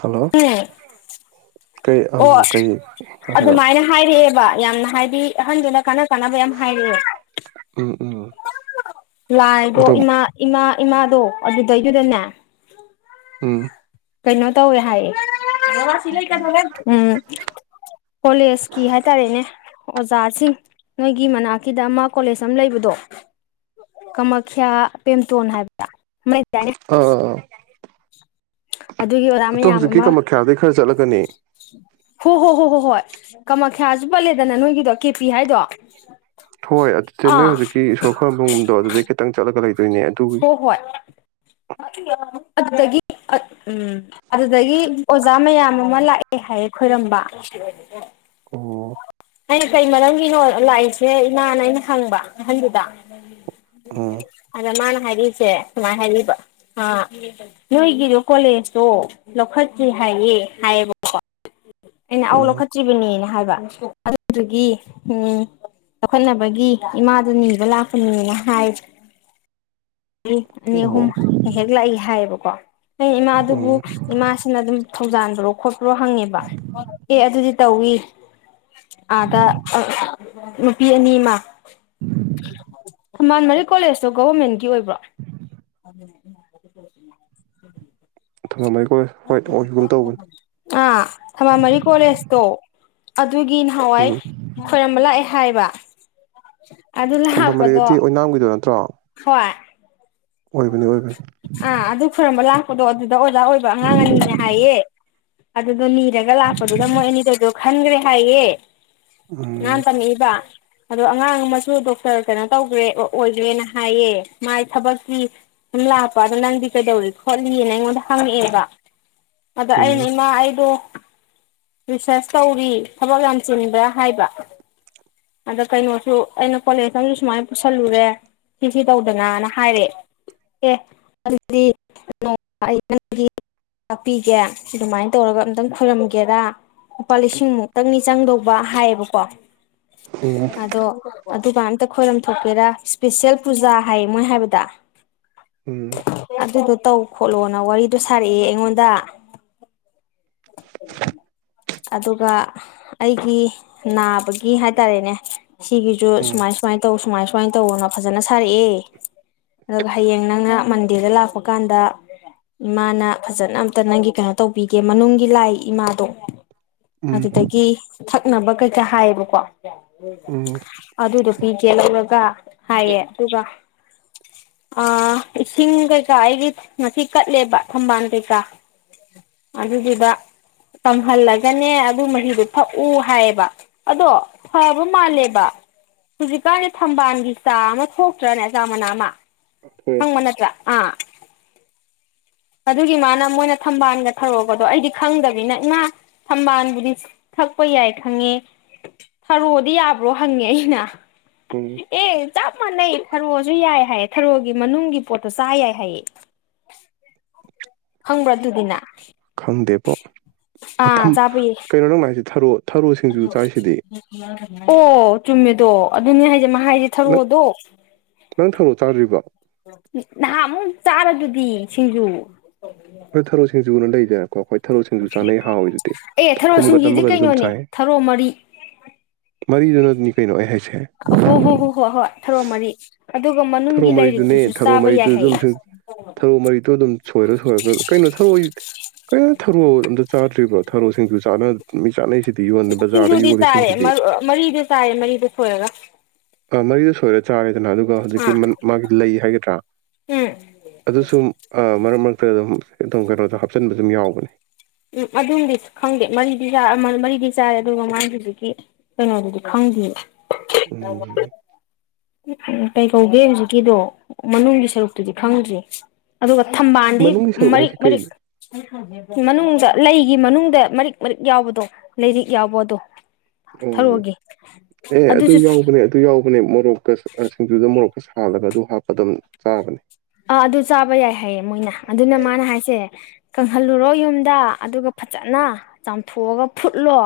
hello ꯎꯝ ꯀꯩ ꯑꯣ ꯑꯝ ꯀꯩ ꯍꯥꯏꯔꯛꯑꯣ ꯑꯗꯨꯃꯥꯏꯅ ꯍꯥꯏꯔꯛꯑꯦꯕ ꯌꯥꯝꯅ ꯍꯥꯏꯗꯤ ꯑꯍꯟꯗꯨꯅ ꯀꯥꯟꯅ ꯀꯥꯟꯅꯕ ꯌꯥꯝ ꯍꯥꯏꯔꯦ ꯎꯝ ꯎꯝ ꯂꯥꯏꯗꯣ ꯑꯗꯨꯝ ꯏꯃꯥ ꯏꯃꯥ ꯏꯃꯥꯗꯣ ꯑꯗꯨꯗꯩꯗꯨꯗꯅꯦ ꯎꯝ ꯀꯩꯅꯣ ꯇꯧꯋꯦ ꯍꯥꯏꯌꯦ ꯎꯝ ꯀꯣꯂꯦꯖꯀꯤ ꯍꯥꯏꯇꯥꯔꯦꯅꯦ ꯑꯣꯖꯥꯁꯤꯡ ꯅꯣꯏꯒꯤ ꯃꯅꯥꯛꯀꯤꯗ ꯑꯃ ꯀꯣꯂꯦꯖ ꯑꯃ ꯂꯩꯕꯗꯣ ꯀꯃꯈ꯭ꯌꯥ ꯄꯦꯝꯇꯣꯟ ꯍꯥꯏꯕ꯭ꯌ ꯑꯃ ꯂꯩꯗꯥꯏꯅꯦ ꯑꯥ ꯑꯥ ꯑꯗꯨꯒꯤ ꯑꯣꯖꯥ ꯑꯇꯣ ꯃꯌꯥꯝ ꯍꯧꯖꯤꯛꯀꯤ ꯑꯃ ꯀꯃꯈ꯭ꯌꯥꯗꯒꯤ ꯈꯔ ꯆꯠꯂꯒꯅꯤ ꯍꯣ ꯍꯣ ꯍꯣ ꯍꯣ ꯍꯣꯏ ꯀꯥꯃꯈ꯭ꯌꯥꯁꯨ ꯄꯜꯂꯦꯗꯅ ꯅꯣꯏꯒꯤꯗꯣ ꯀꯦꯄꯤ ꯍꯥꯏꯗꯣ ꯍꯣꯏ ꯑꯗꯨꯗꯤ ꯅꯣꯏ ꯑꯥ ꯍꯧꯖꯤꯛꯀꯤ ꯏꯁꯣꯔ ꯈꯔꯝꯕꯒꯨꯝꯗꯣ ꯑꯗꯨꯗꯩ ꯈꯤꯇꯪ ꯆꯠꯂꯒ ꯂꯩꯕ ꯍꯣ ꯍꯣꯏ ꯑꯗꯨꯗꯒꯤ ꯎꯝ ꯑꯗꯨꯗꯒꯤ ꯑꯣꯖꯥ ꯃꯌꯥꯝ ꯑꯃ ꯂꯥꯛꯑꯦ ꯍꯥꯏꯌꯦ ꯈꯣꯏꯔꯝꯕ ꯑꯣ ꯑꯩꯅ ꯀꯩ ꯃꯔꯝꯒꯤꯅꯣ ꯂꯥꯛꯏꯁꯦ ꯏꯃꯥꯅ ꯑꯩꯅ ꯍꯪꯕ ꯑꯍꯟꯗꯨꯗ ꯎꯝ ꯑꯗ ꯃꯥꯅ ꯍꯥꯏꯔꯤꯁꯦ ꯁꯨꯃꯥꯏꯅ ꯍꯥꯏꯔꯤꯕ ꯑꯥ ꯅꯣꯏꯒꯤꯗ ꯀꯣꯜꯂꯦꯖꯇꯣ ꯂꯧꯈꯠꯇ꯭ꯔꯤ ꯍꯥꯏ ꯍꯥꯏꯌꯦ ꯍꯥꯏꯌꯦꯕ [inaudible] ꯑꯩꯅ ꯑꯧ ꯎꯝ ꯂꯧꯈꯠꯇ꯭ꯔꯤꯕꯅꯦꯅ ꯍꯥꯏꯕ ꯑꯗꯨꯗꯨꯒꯤ ꯎꯝ ꯂꯧꯈꯠꯅꯕꯒꯤ ꯏꯃꯥꯗ ꯅꯤꯕ ꯂꯥꯛꯄꯅꯦꯅ ꯍꯥꯏ ꯑꯅꯤ ꯑꯍꯨꯝ ꯑꯣ ꯍꯦꯛ ꯂꯥꯛꯏ ꯍꯥꯏꯌꯦꯕꯀꯣ ꯑꯩꯅ ꯏꯃꯥꯗꯨꯕꯨ ꯎꯝ ꯏꯃꯥꯁꯤꯅ ꯑꯗꯨꯝ ꯊꯧꯖꯥꯟꯕ꯭ꯔꯣ ꯈꯣꯠꯄ꯭ꯔꯣ ꯍꯪꯉꯦꯕ ꯑꯦ ꯑꯗꯨꯗꯤ ꯇꯧꯋ ꯑꯥꯗ ꯅꯨꯄꯤ ꯑꯅꯤꯃ ꯊꯝꯕꯥꯜ ꯃꯔꯤꯛ ꯀꯣꯜꯂꯦꯁꯇꯣ ꯒꯣꯚꯔꯃꯦꯟꯠꯀꯤ ꯒꯤ ꯑꯣꯏꯕ꯭ꯔꯣ ꯊꯝꯕꯥꯜ ꯃꯔꯤꯛ ꯑꯥ ꯊꯝꯕꯥꯜ ꯃꯔꯤꯛ ꯀꯣꯜꯂꯦꯖ ꯇꯣ ꯑꯗꯨꯒꯤ ꯅꯍꯥꯟꯋꯥꯏ ꯎꯝ ꯈꯣꯏꯔꯝꯕ ꯂꯥꯛꯑꯦ ꯍꯥꯏꯕ ꯑꯗꯨ ꯂꯥꯛꯄꯗꯣ ꯊꯝꯕꯥꯃꯔꯤꯗꯤ ꯑꯣꯏꯅꯥꯝꯒꯤꯗꯣ ꯅꯠꯇ꯭ꯔꯣ ꯍꯣꯏ ꯑꯣꯏꯕꯅꯤ ꯑꯣꯏꯕꯅꯤ ꯑꯥ ꯑꯗꯨ ꯈꯨꯔꯝꯕꯂꯥꯛ ꯗꯣ ꯑꯗꯨꯗ ꯑꯣꯖꯥ ꯑꯣꯏꯕ ꯑꯉꯥꯡ ꯑꯅꯤꯅꯦ ꯍꯥꯏꯌꯦ ꯑꯗꯨꯗꯣ ꯅꯤꯔꯒ ꯂꯥꯛꯄꯗꯨꯗ ꯃꯣꯏ ꯑꯅꯤꯗꯨꯗ ꯈꯟ꯭ꯔꯦ ꯍꯥꯏꯌꯦ ꯎꯝ ꯃꯥꯅ ꯇꯝꯂꯛ ꯏꯕ ꯑꯗꯣ ꯑꯉꯥꯡ ꯑꯃꯁꯨ ꯗꯣꯛꯇꯔ ꯀꯩꯅꯣ ꯇꯧꯒ꯭ꯔꯦ ꯑꯣꯏꯒ꯭ꯔꯦꯅ ꯍꯥꯏꯌꯦ ꯃꯥꯏ ꯊꯕꯛꯀꯤ ꯁꯨꯝ ꯂꯥꯛꯄ ꯑꯗꯣ ꯅꯪꯗꯤ ꯀꯩꯗꯧꯔꯤ ꯈꯣꯠꯂꯤꯅ ꯑꯩꯉꯣꯟꯗ ꯍꯪꯉꯛꯑꯦꯕ ꯑꯗ ꯎꯝ ꯑꯩꯅ ꯏꯃꯥ ꯑꯩꯗꯣ ꯔꯤꯁꯔꯁ ꯇꯧꯔꯤ ꯊꯕꯛ ꯌꯥꯝ ꯆꯤꯟꯕ꯭ꯔꯥ ꯍꯥꯏꯕ ꯑꯗ ꯀꯩꯅꯣꯁꯨ ꯑꯩꯅ ꯀꯣꯂꯦꯖꯇꯁꯨ ꯁꯨꯃꯥꯏꯅ ꯄꯨꯁꯜꯂꯨꯔꯦ ꯁꯤ ꯁꯤ ꯇꯧꯗꯅꯅ ꯍꯥꯏꯔꯦ ꯑꯦ ꯑꯗꯨꯗꯤ ꯑꯩ ꯅꯪꯒꯤ ꯇꯥꯛꯄꯤꯒꯦ ꯁꯤ ꯑꯗꯨꯃꯥꯏꯅ ꯇꯧꯔꯒ ꯑꯝꯇꯪ ꯈꯣꯏꯔꯝꯒꯦꯔ ꯂꯨꯄꯥ ꯂꯤꯁꯤꯡ ꯃꯨꯛꯇꯪꯅꯤ ꯆꯪꯗꯧꯕ ꯍꯥꯏꯌꯦꯕꯀꯣ ꯎꯝ ꯑꯗꯣ ꯗꯨ ꯑꯝꯇ ꯈꯣꯏꯔꯝ ꯊꯣꯛꯀꯦꯔꯥ ꯏꯁꯄꯤꯁꯦꯜ ꯄꯨꯖꯥ ꯍꯥꯏꯌꯦ ꯃꯣꯏ ꯍꯥꯏꯕꯗ ꯑꯗꯨꯗꯣ ꯇꯧ ꯈꯣꯠꯂꯣꯅ ꯋꯥꯔꯤꯗꯣ ꯁꯥꯔꯛꯑꯦ ꯑꯩꯉꯣꯟꯗ ꯑꯗꯨꯒ ꯑꯩꯒꯤ ꯅꯥꯕꯒꯤ ꯍꯥꯏꯇꯥꯔꯦꯅꯦ ꯁꯤꯒꯤꯁꯨ ꯎꯝ ꯎꯝ ꯁꯨꯃꯥꯏ ꯁꯨꯃꯥꯏꯅ ꯇꯧ ꯁꯨꯃꯥꯏ ꯁꯨꯃꯥꯏꯅ ꯇꯧꯅ ꯐꯖꯅ ꯁꯥꯔꯛꯑꯦ ꯑꯗꯨꯒ ꯍꯌꯦꯡ ꯅꯪꯅ ꯃꯟꯗꯦꯗ ꯂꯥꯛꯄ ꯀꯥꯟꯗ ꯏꯃꯥꯅ ꯐꯖꯅ ꯑꯝꯇ ꯅꯪꯒꯤ ꯀꯩꯅꯣ ꯇꯧꯕꯤꯒꯦ ꯃꯅꯨꯡꯒꯤ ꯂꯥꯏ ꯏꯃꯥꯗꯣ ꯎꯝ ꯑꯗꯨꯗꯒꯤ ꯊꯛꯅꯕ ꯀꯩꯀꯥ ꯍꯥꯏꯌꯦꯕꯀꯣ ꯎꯝ ꯑꯗꯨꯒꯤ ꯆꯦ ꯂꯧꯔꯒ ꯍꯥꯏꯌꯦ ꯑꯗꯨꯒ ꯑꯥ ꯏꯁꯤꯡ ꯀꯩꯀꯥ ꯑꯩꯒꯤ ꯉꯁꯤ ꯀꯠꯂꯦꯕ ꯊꯝꯕꯥꯜ ꯀꯩꯀꯥ [inaudible] ꯑꯗꯨꯒꯤꯗ ꯀꯪꯍꯜꯂꯒꯅꯦ ꯑꯗꯨ ꯃꯍꯤꯗꯨ ꯊꯛꯎ ꯍꯥꯏꯌꯦꯕ ꯑꯗꯣ ꯐꯕ ꯃꯥꯜꯂꯦꯕ ꯍꯧꯖꯤꯛꯀꯥꯟꯒꯤ ꯊꯝꯕꯥꯜꯒꯤ ꯆꯥ ꯑꯃ ꯊꯣꯛꯇ꯭ꯔꯅꯦ ꯑꯆꯥ ꯃꯅꯥ ꯑꯃ ꯍꯣꯏ ꯈꯪꯕ ꯅꯠꯇ꯭ꯔꯥ ꯑꯥ ꯑꯗꯨꯒꯤ ꯃꯥꯅ ꯃꯣꯏꯅ ꯊꯝꯕꯥꯜꯒ ꯊꯔꯣꯒꯗꯣ ꯑꯩꯗꯤ ꯈꯪꯗꯕꯅꯤꯅ ꯏꯃꯥ ꯁꯝꯕꯥꯜꯕꯨꯗꯤ ꯊꯛꯄ ꯌꯥꯏ ꯈꯪꯉꯦ ꯊꯔꯣꯑꯣꯗꯤ ꯌꯥꯕ꯭ꯔꯣ ꯍꯪꯉꯦ ꯑꯩꯅ ꯎꯝ ꯑꯦ ꯆꯞ ꯃꯥꯟꯅꯩ ꯊꯔꯣꯁꯨ ꯌꯥꯏ ꯍꯥꯏꯌꯦ ꯊꯔꯣ ꯒꯤ ꯃꯅꯨꯡꯒꯤ ꯄꯣꯠꯇꯣ ꯆꯥ ꯌꯥꯏ ꯍꯥꯏꯌꯦ ꯈꯪꯕ꯭ꯔꯥ ꯑꯗꯨꯗꯤꯅ ꯉꯪꯗꯦꯄꯣ ꯑꯥ ꯆꯥꯕꯒꯤ ꯊꯔꯣ ꯁꯤꯡꯖꯨ ꯆꯥꯏꯁꯤꯗꯤ ꯑꯣ ꯆꯨꯝꯃꯦ ꯇꯣ ꯑꯗꯨꯅꯦ ꯍꯥꯏꯖꯦ ꯂꯥꯏꯒꯤ ꯅꯪ ꯊꯥꯔꯣꯗꯣ ꯅꯪ ꯊꯔꯣ ꯆꯥꯗ꯭ꯔꯤꯕꯣ ꯅꯍꯥꯟꯃꯨꯛ ꯃ ꯆꯥ ꯄꯤ ꯁꯤꯖꯨ ꯑꯈꯣꯏ ꯊꯔꯣ ꯁꯤꯡꯖꯨꯅ ꯂꯩꯗꯅꯀꯣ ꯑꯈꯣꯏ ꯊꯩꯔꯣꯁꯤꯡꯖꯨ ꯆꯥꯅꯩ ꯍꯥꯎꯏꯗꯨꯗꯤ ꯑꯦ ꯊꯔꯣ ꯊꯨꯝꯒ ꯁꯤꯡꯖꯨꯗꯤ ꯅꯝꯃꯒꯁꯨ ꯑꯗꯨꯝ ꯀꯩꯅꯣꯅꯦ ꯆꯥꯏ ꯊꯔꯣ ꯃꯔꯤ ꯃꯔꯤꯗꯨ [unintelligible] ꯀꯩꯅꯣ ꯑꯩ ꯍꯥꯏꯁꯦ ꯍꯣ ꯍꯣ ꯍꯣ ꯍꯣꯏ ꯍꯣꯏ ꯍꯣꯏ ꯊꯥꯔꯣ ꯃꯔꯤ ꯑꯗꯨꯒ ꯊꯔꯣ ꯃꯅꯨꯡꯒꯤ ꯃꯔꯤꯗꯨꯅꯦ ꯂꯥꯏꯔꯤꯛꯇꯨꯁꯨ ꯊꯔꯣ ꯆꯥꯕ ꯌꯥꯏ ꯃꯔꯤꯗꯨ ꯗ ꯗꯨꯝ ꯍꯥꯏꯌꯦ ꯊꯔꯣ ꯃꯔꯤꯗꯣ ꯑꯗꯨꯝ ꯁꯣꯏꯔ ꯁꯣꯏꯔꯒ ꯀꯩꯅꯣ ꯊꯔꯣꯏ ꯀꯩꯅꯣ ꯊꯔꯣ ꯑꯝꯇ ꯆꯥꯗ꯭ꯔꯤꯕ ꯊꯔꯣꯁꯤꯡꯖꯨ ꯆꯥꯅ ꯃꯤ ꯆꯥꯅꯩ ꯁꯤꯡꯖꯨꯗꯤ ꯆꯥꯔꯦ ꯃꯔꯤꯗꯨ ꯆꯥꯔꯦ ꯃꯔꯤꯗꯨ ꯁꯣꯏꯔꯒ ꯑꯥꯥꯥ ꯃꯔꯤꯗꯨ ꯁꯣꯏꯔ ꯆꯥꯔꯦꯗꯅ ꯑꯗꯨꯒ ꯍꯧꯖꯤꯛꯀꯤ ꯑꯥ ꯃꯥꯒꯤ ꯂꯩ ꯍꯥꯏꯒꯗ꯭ꯔꯥ ꯎꯝ ꯑꯗꯨꯁꯨ ꯑꯥ ꯃꯔꯛ ꯃꯔꯛꯇ ꯑꯗꯨꯝ ꯑꯗꯨꯝ ꯀꯩꯅꯣꯗ ꯍꯥꯞꯆꯤꯟꯕ ꯑꯗꯨꯝ ꯌꯥꯎꯕꯅꯤ ꯎꯝ ꯑꯗꯨꯝꯗꯤ ꯈꯪꯗꯦ ꯃꯔꯤꯗꯤ ꯆꯥ ꯃꯔꯤꯗꯤ ꯆꯥꯏꯔꯦ ꯑꯗꯨꯒ ꯃꯥꯒꯤ ꯍꯧꯖꯤꯛꯀꯤ ꯀꯩꯅꯣꯗꯨꯗꯤ ꯈꯪ ꯗ꯭ꯔꯤ ꯎꯅꯤꯡꯉꯦꯍꯦ ꯎꯝ ꯀꯩꯀꯧꯒꯦ ꯍꯧꯖꯤꯛꯀꯤꯗꯣ ꯃꯅꯨꯡꯒꯤ ꯁꯔꯨꯛꯇꯨꯗꯤ ꯈꯪꯗ꯭ꯔꯦ ꯑꯗꯨꯒ ꯊꯝꯕꯥꯜꯗꯤ ꯃꯅꯨꯡꯒꯤ ꯁꯔꯨꯛ ꯃꯔꯤꯛ ꯍꯥꯏꯁꯦ ꯃꯔꯤꯛ ꯀꯩꯅꯣ ꯃꯅꯨꯡ ꯂꯩꯒꯤ ꯃꯅꯨꯡꯗ ꯃꯔꯤꯛ ꯃꯔꯤꯛ ꯌꯥꯎꯕꯗꯣ ꯂꯩꯔꯤꯛ ꯌꯥꯎꯕ ꯑꯗꯣ ꯑꯣ ꯑꯦ ꯑꯗꯨ ꯑꯗꯨꯁꯨ ꯌꯥꯎꯕꯅꯦ ꯑꯗꯨ ꯌꯥꯎꯕꯅꯦ ꯃꯣꯔꯣꯛꯀꯇꯁꯨ ꯁꯤꯡꯖꯨꯗ ꯃꯣꯔꯣꯛꯀ ꯇ ꯁꯥ ꯍꯥꯜꯂꯒ ꯑꯗꯨ ꯍꯥꯞꯄ ꯗꯨꯝ ꯆꯥꯕꯅꯦ ꯑꯥ ꯑꯗꯨ ꯆꯥꯕ ꯌꯥꯏ ꯍꯥꯏꯌꯦ ꯃꯣꯏꯅ ꯑꯗꯨꯅ ꯃꯥꯅ ꯍꯥꯏꯁꯦ ꯀꯪꯍꯜꯂꯨꯔꯣ ꯌꯨꯝꯗ ꯑꯗꯨꯒ ꯐꯖꯅ ꯆꯥꯝꯊꯣꯛꯑꯒ ꯐꯨꯠꯂꯣ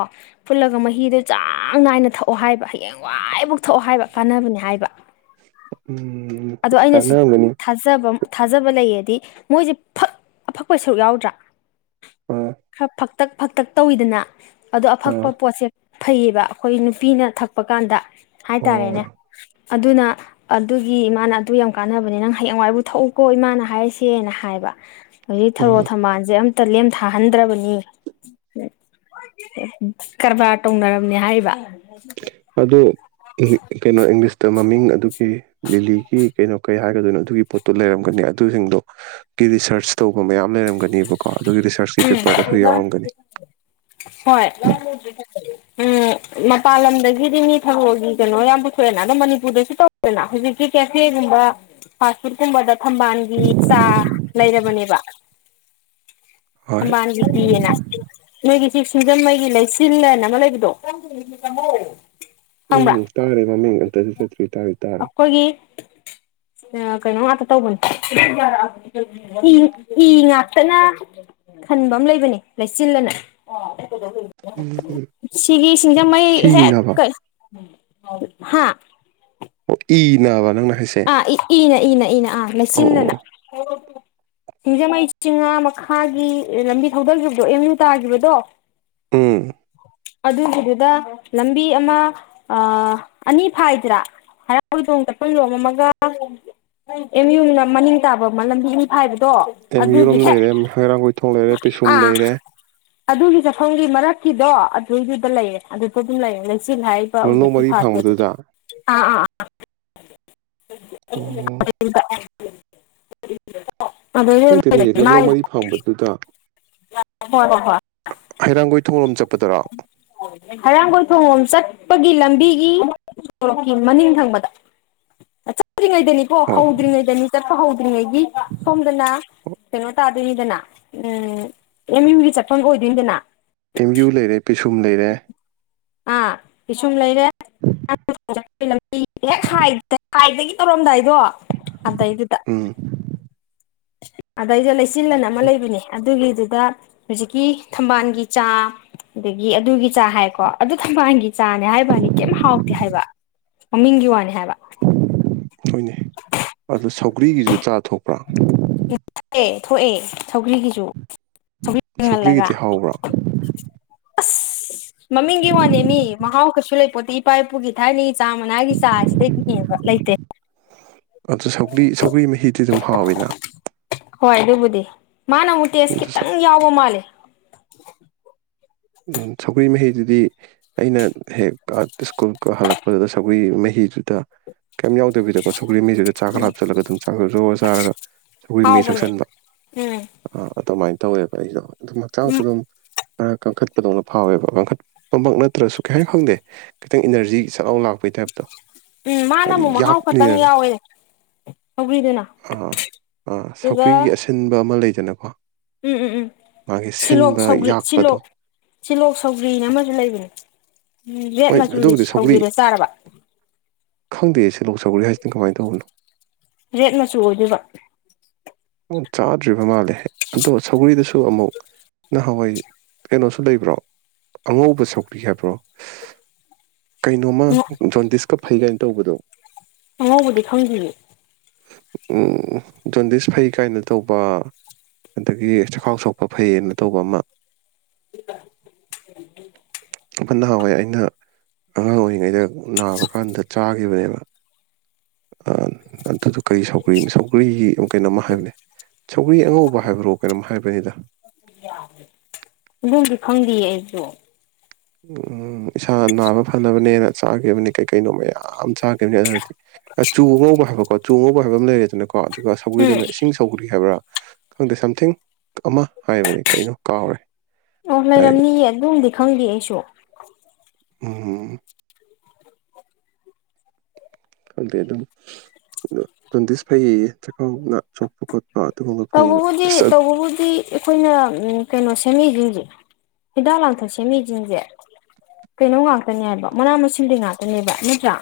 ꯐꯨꯠꯂꯒ ꯃꯍꯤꯗ ꯆꯥꯡ ꯅꯥꯏꯅ ꯊꯛꯑꯣ ꯍꯥꯏꯕ ꯍꯌꯦꯡꯋꯥꯏꯐꯥꯎ ꯊꯛꯑꯣ ꯍꯥꯏꯕ ꯀꯥꯟꯅꯕꯅꯦ ꯍꯥꯏꯕ ꯎꯝ ꯑꯗꯣ ꯑꯩꯅꯁꯨ ꯀꯥꯟꯅꯔꯝꯒꯅꯤ ꯊꯥꯖꯕꯝ ꯊꯥꯖꯕ ꯂꯩꯌꯦꯗꯤ ꯃꯣꯏꯁꯦ ꯐꯛ ꯑꯐꯛꯄ ꯁꯔꯨꯛ ꯌꯥꯎꯗ꯭ꯔꯥ ꯑꯥ ꯈꯔ ꯐꯛꯇꯛ ꯐꯛꯇꯛ ꯇꯧꯏꯤꯗꯅ ꯑꯗꯣ ꯑꯥ ꯑꯐꯛꯄ ꯄꯣꯠꯁꯦ ꯐꯩꯌꯦꯕ ꯑꯩꯈꯣꯏ ꯅꯨꯄꯤꯅ ꯊꯛꯄ ꯀꯥꯟꯗ ꯑꯣ ꯍꯥꯏꯇꯥꯔꯦꯅꯦ ꯑꯗꯨꯅ ꯑꯗꯨꯒꯤ ꯃꯥꯅ ꯑꯗꯨ ꯌꯥꯝ ꯀꯥꯟꯅꯕꯅꯦ ꯅꯪ ꯍꯌꯦꯡꯋꯥꯏꯕꯨ ꯊꯛꯎꯀꯣ ꯏꯃꯥꯅ ꯍꯥꯏꯔꯤꯁꯦꯅ ꯍꯥꯑꯦꯏꯕ ꯈꯣꯏ ꯊꯔꯣ ꯑꯥ ꯊꯝꯕꯥꯜꯁꯦ ꯑꯝꯇ ꯂꯦꯝꯊꯥꯍꯟꯗ꯭ꯔꯕꯅꯤ ꯀꯔꯕꯥꯔ ꯇꯧꯅꯔꯕꯅꯦ ꯍꯥꯔꯤꯕ ꯑꯗꯣ ꯀꯩꯅꯣ ꯏꯪꯂꯤꯁꯇ ꯃꯃꯤꯡ ꯑꯗꯨꯒꯤ ꯂꯤꯂꯤꯒꯤ ꯀꯩꯅꯣ ꯀꯩ ꯍꯥꯏꯒꯗꯣꯏꯅꯣ ꯑꯗꯨꯒꯤ ꯄꯣꯠꯇꯣ ꯂꯩꯔꯝꯒꯅꯤ ꯑꯗꯨꯁꯤꯡꯗꯣ ꯒꯤ ꯔꯤꯁꯔꯁ ꯇꯧꯕ ꯃꯌꯥꯝ ꯂꯩꯔꯝꯒꯅꯤꯕꯀꯣ ꯑꯗꯨꯒꯤ ꯔꯤꯁꯔꯁꯀꯤ ꯎꯝ ꯄꯦꯄꯔꯗꯁꯨ ꯌꯥꯎꯔꯝꯒꯅꯤ ꯍꯣꯏ ꯎꯝ ꯃꯄꯥꯟ ꯂꯝꯗꯒꯤꯗꯤ ꯃꯤ ꯊꯔꯣꯒꯤ ꯀꯩꯅꯣ ꯌꯥꯝ ꯄꯨꯊꯣꯛꯑꯦꯅ ꯑꯗꯣ ꯃꯅꯤꯄꯨꯔꯗꯁꯨ ꯇꯧꯋꯦꯅ ꯍꯧꯖꯤꯛꯀꯤ ꯀꯦꯐꯦ ꯀꯨꯝꯕ ꯐꯥꯁ ꯐꯨꯗ ꯀꯨꯝꯕꯗ ꯊꯝꯕꯥꯜꯒꯤ ꯆꯥ ꯂꯩꯔꯕꯅꯦꯕ [inaudible] ꯊꯝꯕꯥꯟꯒꯤ ꯄꯤꯌꯦꯅ ꯅꯣꯏꯒꯤ ꯁꯤ ꯁꯤꯡꯖꯃꯩꯒꯤ ꯂꯩꯆꯤꯜꯂ ꯑꯥꯏꯅ ꯑꯃ ꯂꯩꯕꯗꯣ ꯑꯝ ꯈꯪꯕ꯭ꯔꯥ ꯇꯒ꯭ꯔꯦ ꯃꯃꯤꯡ ꯑꯝꯇꯗꯤꯆꯠꯇ꯭ꯔꯤ ꯇꯗꯤ ꯇꯔꯦ ꯑꯥ ꯀꯩꯅꯣ ꯉꯛꯇ ꯇꯧꯕꯅꯦ ꯏ ꯉꯛꯇꯅ ꯈꯟꯕ ꯑꯃ ꯂꯩꯕꯅꯦ ꯂꯩꯆꯤꯜꯂꯅ ꯎꯝ ꯁꯤꯒꯤ ꯁꯤꯡꯖꯃꯩ ꯍꯤ ꯍꯦꯛ ꯅꯥꯕ ꯀꯩ ꯍꯥ ꯑꯣ ꯏ ꯅꯥꯕ ꯅꯪꯅ ꯍꯥꯏꯁꯦ ꯑꯥ ꯏ ꯏꯅ ꯏꯅ ꯑꯥ ꯑꯣ ꯑꯣ ꯂꯩꯆꯤꯟꯅ ꯑꯣ ꯁꯤꯡꯖꯃꯩ ꯆꯤꯡꯉꯥ ꯃꯈꯥꯒꯤ ꯂꯝꯕꯤ ꯊꯧꯗꯈꯤꯕꯗꯣ ꯑꯦꯝ ꯌꯨ ꯇꯥꯒꯤꯈꯤꯕꯗꯣ ꯎꯝ ꯑꯗꯨꯒꯤꯗꯨꯗ ꯂꯝꯕꯤ ꯑꯃ ꯑꯅꯤ ꯐꯥꯏꯗ꯭ꯔꯥ ꯍꯩꯔꯥꯡꯒꯣꯏ ꯆꯠꯐꯝ ꯑꯃꯒ ꯑꯦꯝ ꯌꯨ ꯒꯤ ꯃꯅꯤꯡ ꯇꯕ ꯂꯝꯕꯤ ꯑꯅꯤ ꯐꯥꯏ ꯇꯣ ꯑꯦꯝ ꯑꯗꯨꯗꯤ ꯌꯨꯔꯣꯝ ꯍꯦꯛ ꯂꯩꯔꯦ ꯍꯩꯔꯥꯡꯒꯣꯏꯊꯣꯡ ꯂꯩꯔꯦ ꯄꯤꯁꯨꯝ ꯑꯥ ꯂꯩꯔꯦ ꯑꯗꯨꯒꯤ ꯆꯥꯐꯝꯒꯤ ꯃꯔꯛꯀꯤꯗꯣ ꯑꯗꯨꯏꯗꯨꯗ ꯂꯩꯔꯦ ꯑꯗꯨꯁꯨ ꯑꯗꯨꯝ ꯂꯩꯔꯦ ꯂꯩ ꯁꯤꯜ ꯍꯥꯏꯕ ꯂꯝꯂꯧ ꯍꯧꯖꯤꯛꯀꯤ ꯃꯔꯤ ꯐꯥꯛꯄꯁꯦ ꯐꯥꯡꯕꯗꯨꯗ ꯑꯥ ꯑꯥ ꯑꯥꯥ ꯑꯣ [unintelligible] [unintelligible] ꯍꯣꯏ ꯍꯩꯔꯥꯡꯒꯣꯏ ꯊꯣꯡꯂꯣꯝ ꯆꯠꯄ ꯍꯔꯥꯡ ꯀꯣꯏ ꯊꯣꯡꯂꯣꯝ ꯆꯠ ꯆꯄꯒꯤ ꯂꯝꯕꯤꯒꯤ ꯁꯣꯔꯣꯛꯀꯤ ꯃꯅꯤꯡ ꯊꯪꯕꯗ ꯆꯠꯇ꯭ꯔꯤꯉꯩꯗꯅꯤ ꯀꯣ ꯑꯣ ꯍꯧꯗ꯭ꯔꯤꯉꯩꯗꯅꯤ ꯆꯠꯄ ꯍꯧꯗ꯭ꯔꯤꯉꯩꯒꯤ ꯁꯣꯝꯗꯅ ꯀꯩꯅꯣ ꯇꯥꯗꯣꯏꯅꯤꯗꯅ ꯎꯝ ꯑꯦꯝ ꯌꯨꯝꯒꯤ ꯆꯠꯐꯝ ꯑꯣꯏꯗꯣꯏꯅꯤꯗꯅ ꯑꯦꯝ ꯌꯨ ꯂꯩꯔꯦ ꯄꯤꯁꯨꯝ ꯂꯩꯔꯦ ꯑꯥ ꯄꯤꯋꯨꯝ ꯂꯩꯔꯦ ꯍꯦꯛ ꯍꯥꯏꯕꯒꯤ ꯇꯧꯔꯝꯗꯥꯏꯗꯣ ꯑꯗꯩꯗꯨꯗ ꯎꯝ ꯑꯗꯩꯗ ꯂꯩꯆꯤꯜꯂꯅ ꯑꯃ ꯂꯩꯕꯅꯦ ꯑꯗꯨꯒꯤ ꯑꯗꯨꯗ ꯍꯧꯖꯤꯛꯀꯤ ꯊꯝꯕꯥꯜꯒꯤ ꯆꯥ ꯑꯗꯨꯗꯒꯤ ꯑꯗꯨꯒꯤ ꯆꯥ ꯍꯥꯏꯀꯣ ꯑꯗꯨ ꯊꯝꯕꯥꯜꯒꯤ ꯆꯥꯅꯦ ꯍꯥꯏꯕ ꯋꯅꯤ ꯀꯩꯝ ꯍꯥꯎꯇꯦ ꯍꯥꯏꯕ ꯃꯃꯤꯡꯒꯤ ꯋꯥꯅꯤ ꯍꯥꯏꯕ ꯍꯣꯏꯅꯦ ꯑꯗꯨ ꯁꯧꯒ꯭ꯔꯤꯒꯤꯖꯨ ꯆꯥ ꯊꯣꯛꯄ꯭ꯔꯥ ꯑꯦ ꯊꯣꯛꯑꯦ ꯁꯧꯒ꯭ꯔꯤꯒꯤꯁꯨ ꯁꯧꯒ꯭ꯔꯤ ꯀꯪꯍꯜꯂꯒ ꯁꯧꯒ꯭ꯔꯤꯒꯤꯗꯤ ꯍꯥꯎꯕ꯭ꯔꯥ ꯑꯁ ꯃꯃꯤꯡꯒꯤ ꯋꯥꯅꯦꯃꯤ ꯃꯍꯥꯎ ꯀꯩꯁꯨ ꯂꯩꯄꯣꯠꯇ ꯏꯄꯥ ꯏꯄꯨꯒꯤ ꯊꯥꯏꯅꯩ ꯆꯥ ꯃꯅꯥꯒꯤ ꯆꯥꯁꯤꯗꯒꯤ ꯍꯦꯟꯕ ꯂꯩꯇꯦ ꯑꯗꯨ ꯁꯧꯒ꯭ꯔꯤ ꯃꯍꯤꯗꯤ ꯑꯗꯨꯝ ꯍꯥꯎꯋꯤꯅ ꯗꯦ ꯃꯥꯅ ꯃꯨꯛ ꯇꯦꯁ ꯑꯗꯨ ꯈꯤꯇꯪ ꯌꯥꯎꯕ ꯃꯥꯜꯂꯦ ꯎꯝ ꯁꯧꯒ꯭ꯔꯤ ꯃꯍꯤꯗꯨꯗꯤ ꯑꯩꯅ ꯍꯦꯛ ꯀ ꯁ꯭ꯀꯨꯜꯀ ꯍꯜꯂꯛꯄꯗ ꯁꯧꯒ꯭ꯔꯤ ꯃꯍꯤ ꯃꯍꯤꯗꯨꯗ ꯀꯩꯝ ꯌꯥꯎꯗꯕꯤꯗꯀꯣ ꯁꯧꯒ꯭ꯔꯤ ꯃꯍꯤꯗꯨꯗ ꯆꯥꯛ ꯈꯔ ꯎꯝ ꯍꯥꯞꯆꯜꯂꯒ ꯑꯗꯨꯝ ꯆꯥꯛ ꯖꯣꯔ ꯆꯥꯔꯒ ꯁꯧꯒ꯭ꯔꯤ ꯃꯤꯍꯤ ꯍꯥꯎꯕꯅꯦ ꯊꯛꯁꯟꯕ ꯎꯝ ꯑꯥ ꯑꯗꯨꯃꯥꯏꯅ ꯇꯧꯋꯦꯕ ꯑꯩꯗꯣ ꯑꯗꯨꯝ ꯍꯛꯆꯥꯡꯁꯨ ꯎꯝ ꯑꯗꯨꯝ ꯈꯔ ꯀꯟꯈꯠ ꯄꯗꯧꯅ ꯐꯥꯎꯋꯦꯕ ꯀꯥꯡꯡꯈꯠ ꯄꯃꯛ ꯅꯠꯇ꯭ꯔꯁꯨ ꯀꯩ ꯍꯥꯏ ꯈꯪꯗꯦ ꯈꯤꯇꯪ ꯏꯅꯔꯖꯤ ꯁꯠꯂꯥꯎ ꯂꯥꯛꯄꯩ ꯇꯥꯏꯞꯇꯣ ꯎꯝ ꯃꯥꯅ ꯍꯥꯏꯗꯤ ꯑꯃꯨꯛ ꯃꯍꯥꯎ ꯈꯛꯇꯪ ꯌꯥꯛꯄꯅꯤꯅꯅꯦ ꯌꯥꯎꯋꯦ ꯁꯧꯒ꯭ꯔꯤꯗꯨꯅ ꯑꯥ ꯑꯥ ꯑꯗꯨꯒ ꯁꯧꯒ꯭ꯔꯤ ꯑꯁꯤꯟꯕ ꯑꯃ ꯂꯩ ꯎꯝ ꯎꯝ ꯎꯝ ꯁꯤꯂꯣꯛ ꯁꯤꯟꯕ ꯁꯧꯒ꯭ꯔꯤ ꯌꯥꯛꯄꯗꯣ ꯁꯤꯂꯣꯛ ꯁꯤꯜꯂꯣꯛ ꯁꯧꯒ꯭ꯔꯤꯅ ꯑꯃꯁꯨ ꯂꯩꯕꯅꯦ ꯎꯝ ꯔꯦꯠ ꯍꯣꯏ ꯃꯆꯨꯗꯤ ꯑꯗꯨꯕꯨꯗꯤ ꯁꯧꯒ꯭ꯔꯤ ꯁꯧꯒ꯭ꯔꯤꯗꯣ ꯆꯥꯔꯕ ꯈꯪꯗꯦ ꯁꯤꯂꯣꯛ ꯁꯧꯒ꯭ꯔꯤ ꯍꯥꯏꯁꯤꯅ ꯀꯃꯥꯏꯅ ꯇꯧꯕꯅꯣ ꯔꯦꯠ ꯃꯆꯨ ꯑꯣꯏꯗꯣꯏꯕ ꯆꯥꯗ꯭ꯔꯤꯕ ꯃꯥꯜꯂꯦ ꯑꯗꯣ ꯁꯧꯒ꯭ꯔꯤꯗꯁꯨ ꯑꯃꯨꯛ ꯅꯍꯥꯟꯋꯥꯏ ꯀꯩꯅꯣꯁꯨ ꯂꯩꯕ꯭ꯔꯣ ꯑꯉꯧꯕ ꯁꯧꯒ꯭ꯔꯤ ꯍꯥꯏꯕ꯭ꯔꯣ ꯀꯩꯅꯣꯃ ꯖꯣꯟꯗꯤꯁꯀ ꯐꯩ ꯀꯥꯏꯅ ꯇꯧꯕꯗꯣ ꯑꯉꯧꯕꯗꯤ ꯈꯪꯗꯤꯌꯦ ꯎꯝ ꯖꯟꯗꯤꯁ ꯐꯩ ꯀꯥꯏꯅ ꯇꯧꯕ ꯑꯗꯒꯤ ꯆꯈꯥꯎ ꯁꯣꯛꯄ ꯐꯩꯌꯦꯅ ꯇꯧꯕ ꯑꯃ [inaudible] ꯐꯟ ꯅꯍꯥꯟꯋꯥꯏ ꯑꯩꯅ ꯑꯉꯥꯡ ꯑꯣꯏꯔꯤꯉꯩꯗ ꯅꯥꯕ ꯀꯥꯟꯗ ꯆꯥꯈꯤꯕꯅꯦꯕ ꯑꯗꯨꯗ ꯀꯔꯤ ꯁꯧꯒ꯭ꯔꯤꯅꯣ ꯁꯧꯒ꯭ꯔꯤ ꯀꯩꯅꯣꯝꯃ ꯍꯥꯏꯕꯅꯦ ꯁꯧꯒ꯭ꯔꯤ ꯑꯉꯧꯕ ꯍꯥꯏꯕ꯭ꯔꯣ ꯀꯩꯅꯣꯝ ꯍꯥꯏꯕꯅꯤꯗ ꯑꯗꯨꯝꯗꯤ ꯈꯪꯗꯤꯌꯦ ꯑꯩꯁꯨ ꯎꯝ ꯏꯁꯥ ꯅꯥꯕ ꯐꯅꯕꯅꯦꯅ ꯆꯥꯈꯤꯕꯅꯤ ꯀꯩ ꯀꯩꯅꯣ ꯃꯌꯥꯝ ꯆꯥꯈꯤꯕꯅꯤ ꯑꯗꯨꯗꯗꯤ ꯆꯨ ꯑꯉꯧꯕ ꯍꯥꯏꯕꯀꯣ ꯆꯨ ꯑꯉꯧꯕ ꯍꯥꯏꯕ ꯑꯃ ꯂꯩꯔꯦꯗꯅꯀꯣ ꯑꯗꯨꯒ ꯎꯝ ꯁꯧꯒ꯭ꯔꯤꯗꯅ ꯏꯁꯤꯡ ꯁꯧꯒ꯭ꯔꯤ ꯍꯥꯏꯕ꯭ꯔꯥ ꯈꯪꯗꯦ ꯁꯝꯊꯤꯡ ꯑꯃ ꯍꯥꯏꯕꯅꯦ ꯀꯩꯅꯣ ꯀꯥꯎꯔꯦ ꯑꯣ ꯗꯥꯏꯔꯦꯛ ꯂꯩꯔꯝꯅꯤꯌꯦ ꯑꯗꯨꯝꯗꯤ ꯈꯪꯗꯦ ꯑꯩꯁꯨ ꯎꯝ ꯈꯪꯗꯦ ꯑꯗꯨꯝ ꯖꯣꯟꯗꯤꯁ ꯐꯩꯌꯦ ꯌꯦ ꯆꯥꯈꯥꯎꯅ ꯁꯣꯛꯄ ꯈꯣꯠꯄ ꯑꯗꯨꯒꯨꯝꯕ ꯐꯩꯌꯦꯅ ꯇꯧꯕꯕꯨꯗꯤ ꯇꯧꯕꯕꯨꯗꯤ ꯑꯩꯈꯣꯏꯅ ꯀꯩꯅꯣꯁꯦ ꯁꯦꯝꯦꯃꯤ ꯁꯤꯡꯁꯦ ꯍꯤꯗꯥꯛ ꯂꯥꯡꯊꯛ ꯁꯦꯝꯃꯤ ꯁꯤꯡꯁꯦ ꯀꯩꯅꯣ ꯉꯥꯛꯇꯅꯦ ꯍꯥꯏꯕ ꯃꯅꯥ ꯃꯁꯤꯡꯗꯤ ꯉꯥꯛꯇꯅꯦꯕ ꯅꯠꯇ꯭ꯔꯥ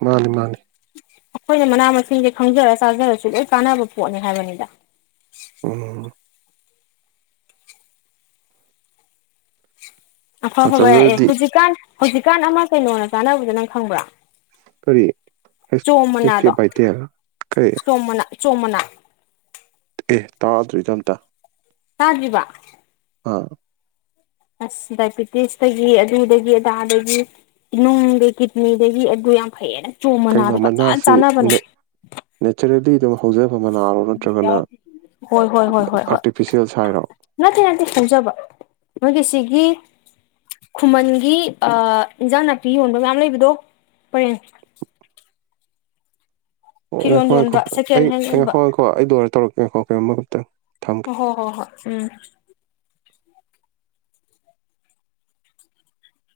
ꯃꯥꯅꯤ ꯃꯥꯅꯤ ꯑꯩꯈꯣꯏꯅ ꯃꯅꯥ ꯃꯁꯤꯡꯁꯦ ꯈꯪꯖꯔ ꯆꯥꯖꯔꯁꯨ ꯂꯣꯏ ꯀꯥꯟꯅꯕ ꯄꯣꯠꯅꯤ ꯍꯥꯏꯕꯅꯤꯗ ꯎꯝ ꯑꯐ ꯑꯐꯕ ꯌꯥꯑꯦ ꯃꯇꯝꯗꯨꯗꯗꯤ ꯍꯧꯖꯤꯛꯀꯥꯟ ꯍꯧꯖꯤꯛꯀꯥꯟ ꯑꯃ ꯀꯩꯅꯣꯅ ꯆꯥꯅꯕꯗ ꯅꯪ ꯈꯪꯕ꯭ꯔꯥ ꯀꯔꯤ ꯆꯣꯝ ꯍꯩꯁ ꯀꯦ ꯃꯅꯥꯗꯣ ꯕꯥꯏꯇꯦꯜ ꯀꯔꯤ ꯆꯣꯝ ꯃꯅꯥ ꯆꯣꯝ ꯃꯅꯥ ꯑꯦ ꯇꯥꯗ꯭ꯔꯤꯗ ꯑꯝꯇ ꯇꯥꯗ꯭ꯔꯤꯕ ꯑꯥ ꯑꯁ ꯗꯥꯏꯕꯤꯇꯤꯁꯇꯒꯤ ꯑꯗꯨꯗꯒꯤ ꯑꯗꯥꯗꯒꯤ ꯅꯨꯡꯗꯩ ꯀꯤꯠꯅꯤꯗꯒꯤ ꯑꯗꯨ ꯌꯥꯝ ꯐꯩꯌꯦꯅ ꯀꯩꯅꯣ ꯆꯣꯛꯃꯅꯥꯗꯣ ꯐꯖ ꯃꯅꯥꯁꯤ ꯆꯥꯅꯕꯅꯦ ꯅꯦꯆꯔꯦꯜꯂꯤ ꯑꯗꯨꯝ ꯍꯧꯖꯕ ꯃꯅꯥꯔꯣ ꯅꯠꯇ꯭ꯔꯒꯅ ꯍꯣꯏ ꯍꯣꯏ ꯍꯣꯏ ꯍ ꯍ ꯑꯥꯔꯇꯤꯐꯤꯁꯦꯜ ꯁꯥꯏꯔꯣ ꯅꯠꯇꯦ ꯅꯠꯇꯦ ꯍꯧꯖꯕ ꯃꯣꯏꯒꯤ ꯁꯤꯒꯤ ꯈꯨꯃꯟꯒꯤ ꯏꯟꯖꯥꯡ ꯅꯥꯄꯤ ꯌꯣꯟꯕ ꯃꯌꯥꯝ ꯂꯩꯕꯗꯣ ꯄꯔꯦꯡ [inaudible] ꯑꯣ ꯐꯤꯔꯣꯟ ꯉꯥꯏꯈꯣ ꯉꯥꯏꯈꯣ ꯌꯣꯟꯕ ꯁꯦꯀꯦꯟ ꯑꯩ ꯍꯦꯟ ꯌꯣꯟꯕ ꯉꯥꯏꯈꯣ ꯉꯥꯏꯈꯥ ꯑꯩ ꯂꯣꯏꯔ ꯇꯧꯔꯛꯀꯦ ꯉꯥꯏꯈꯣ ꯀꯩꯅꯣꯝꯃꯇꯪ ꯊꯝꯒꯦ ꯍꯣꯏ ꯍꯣꯏ ꯍꯣꯏ ꯎꯝ [inaudible]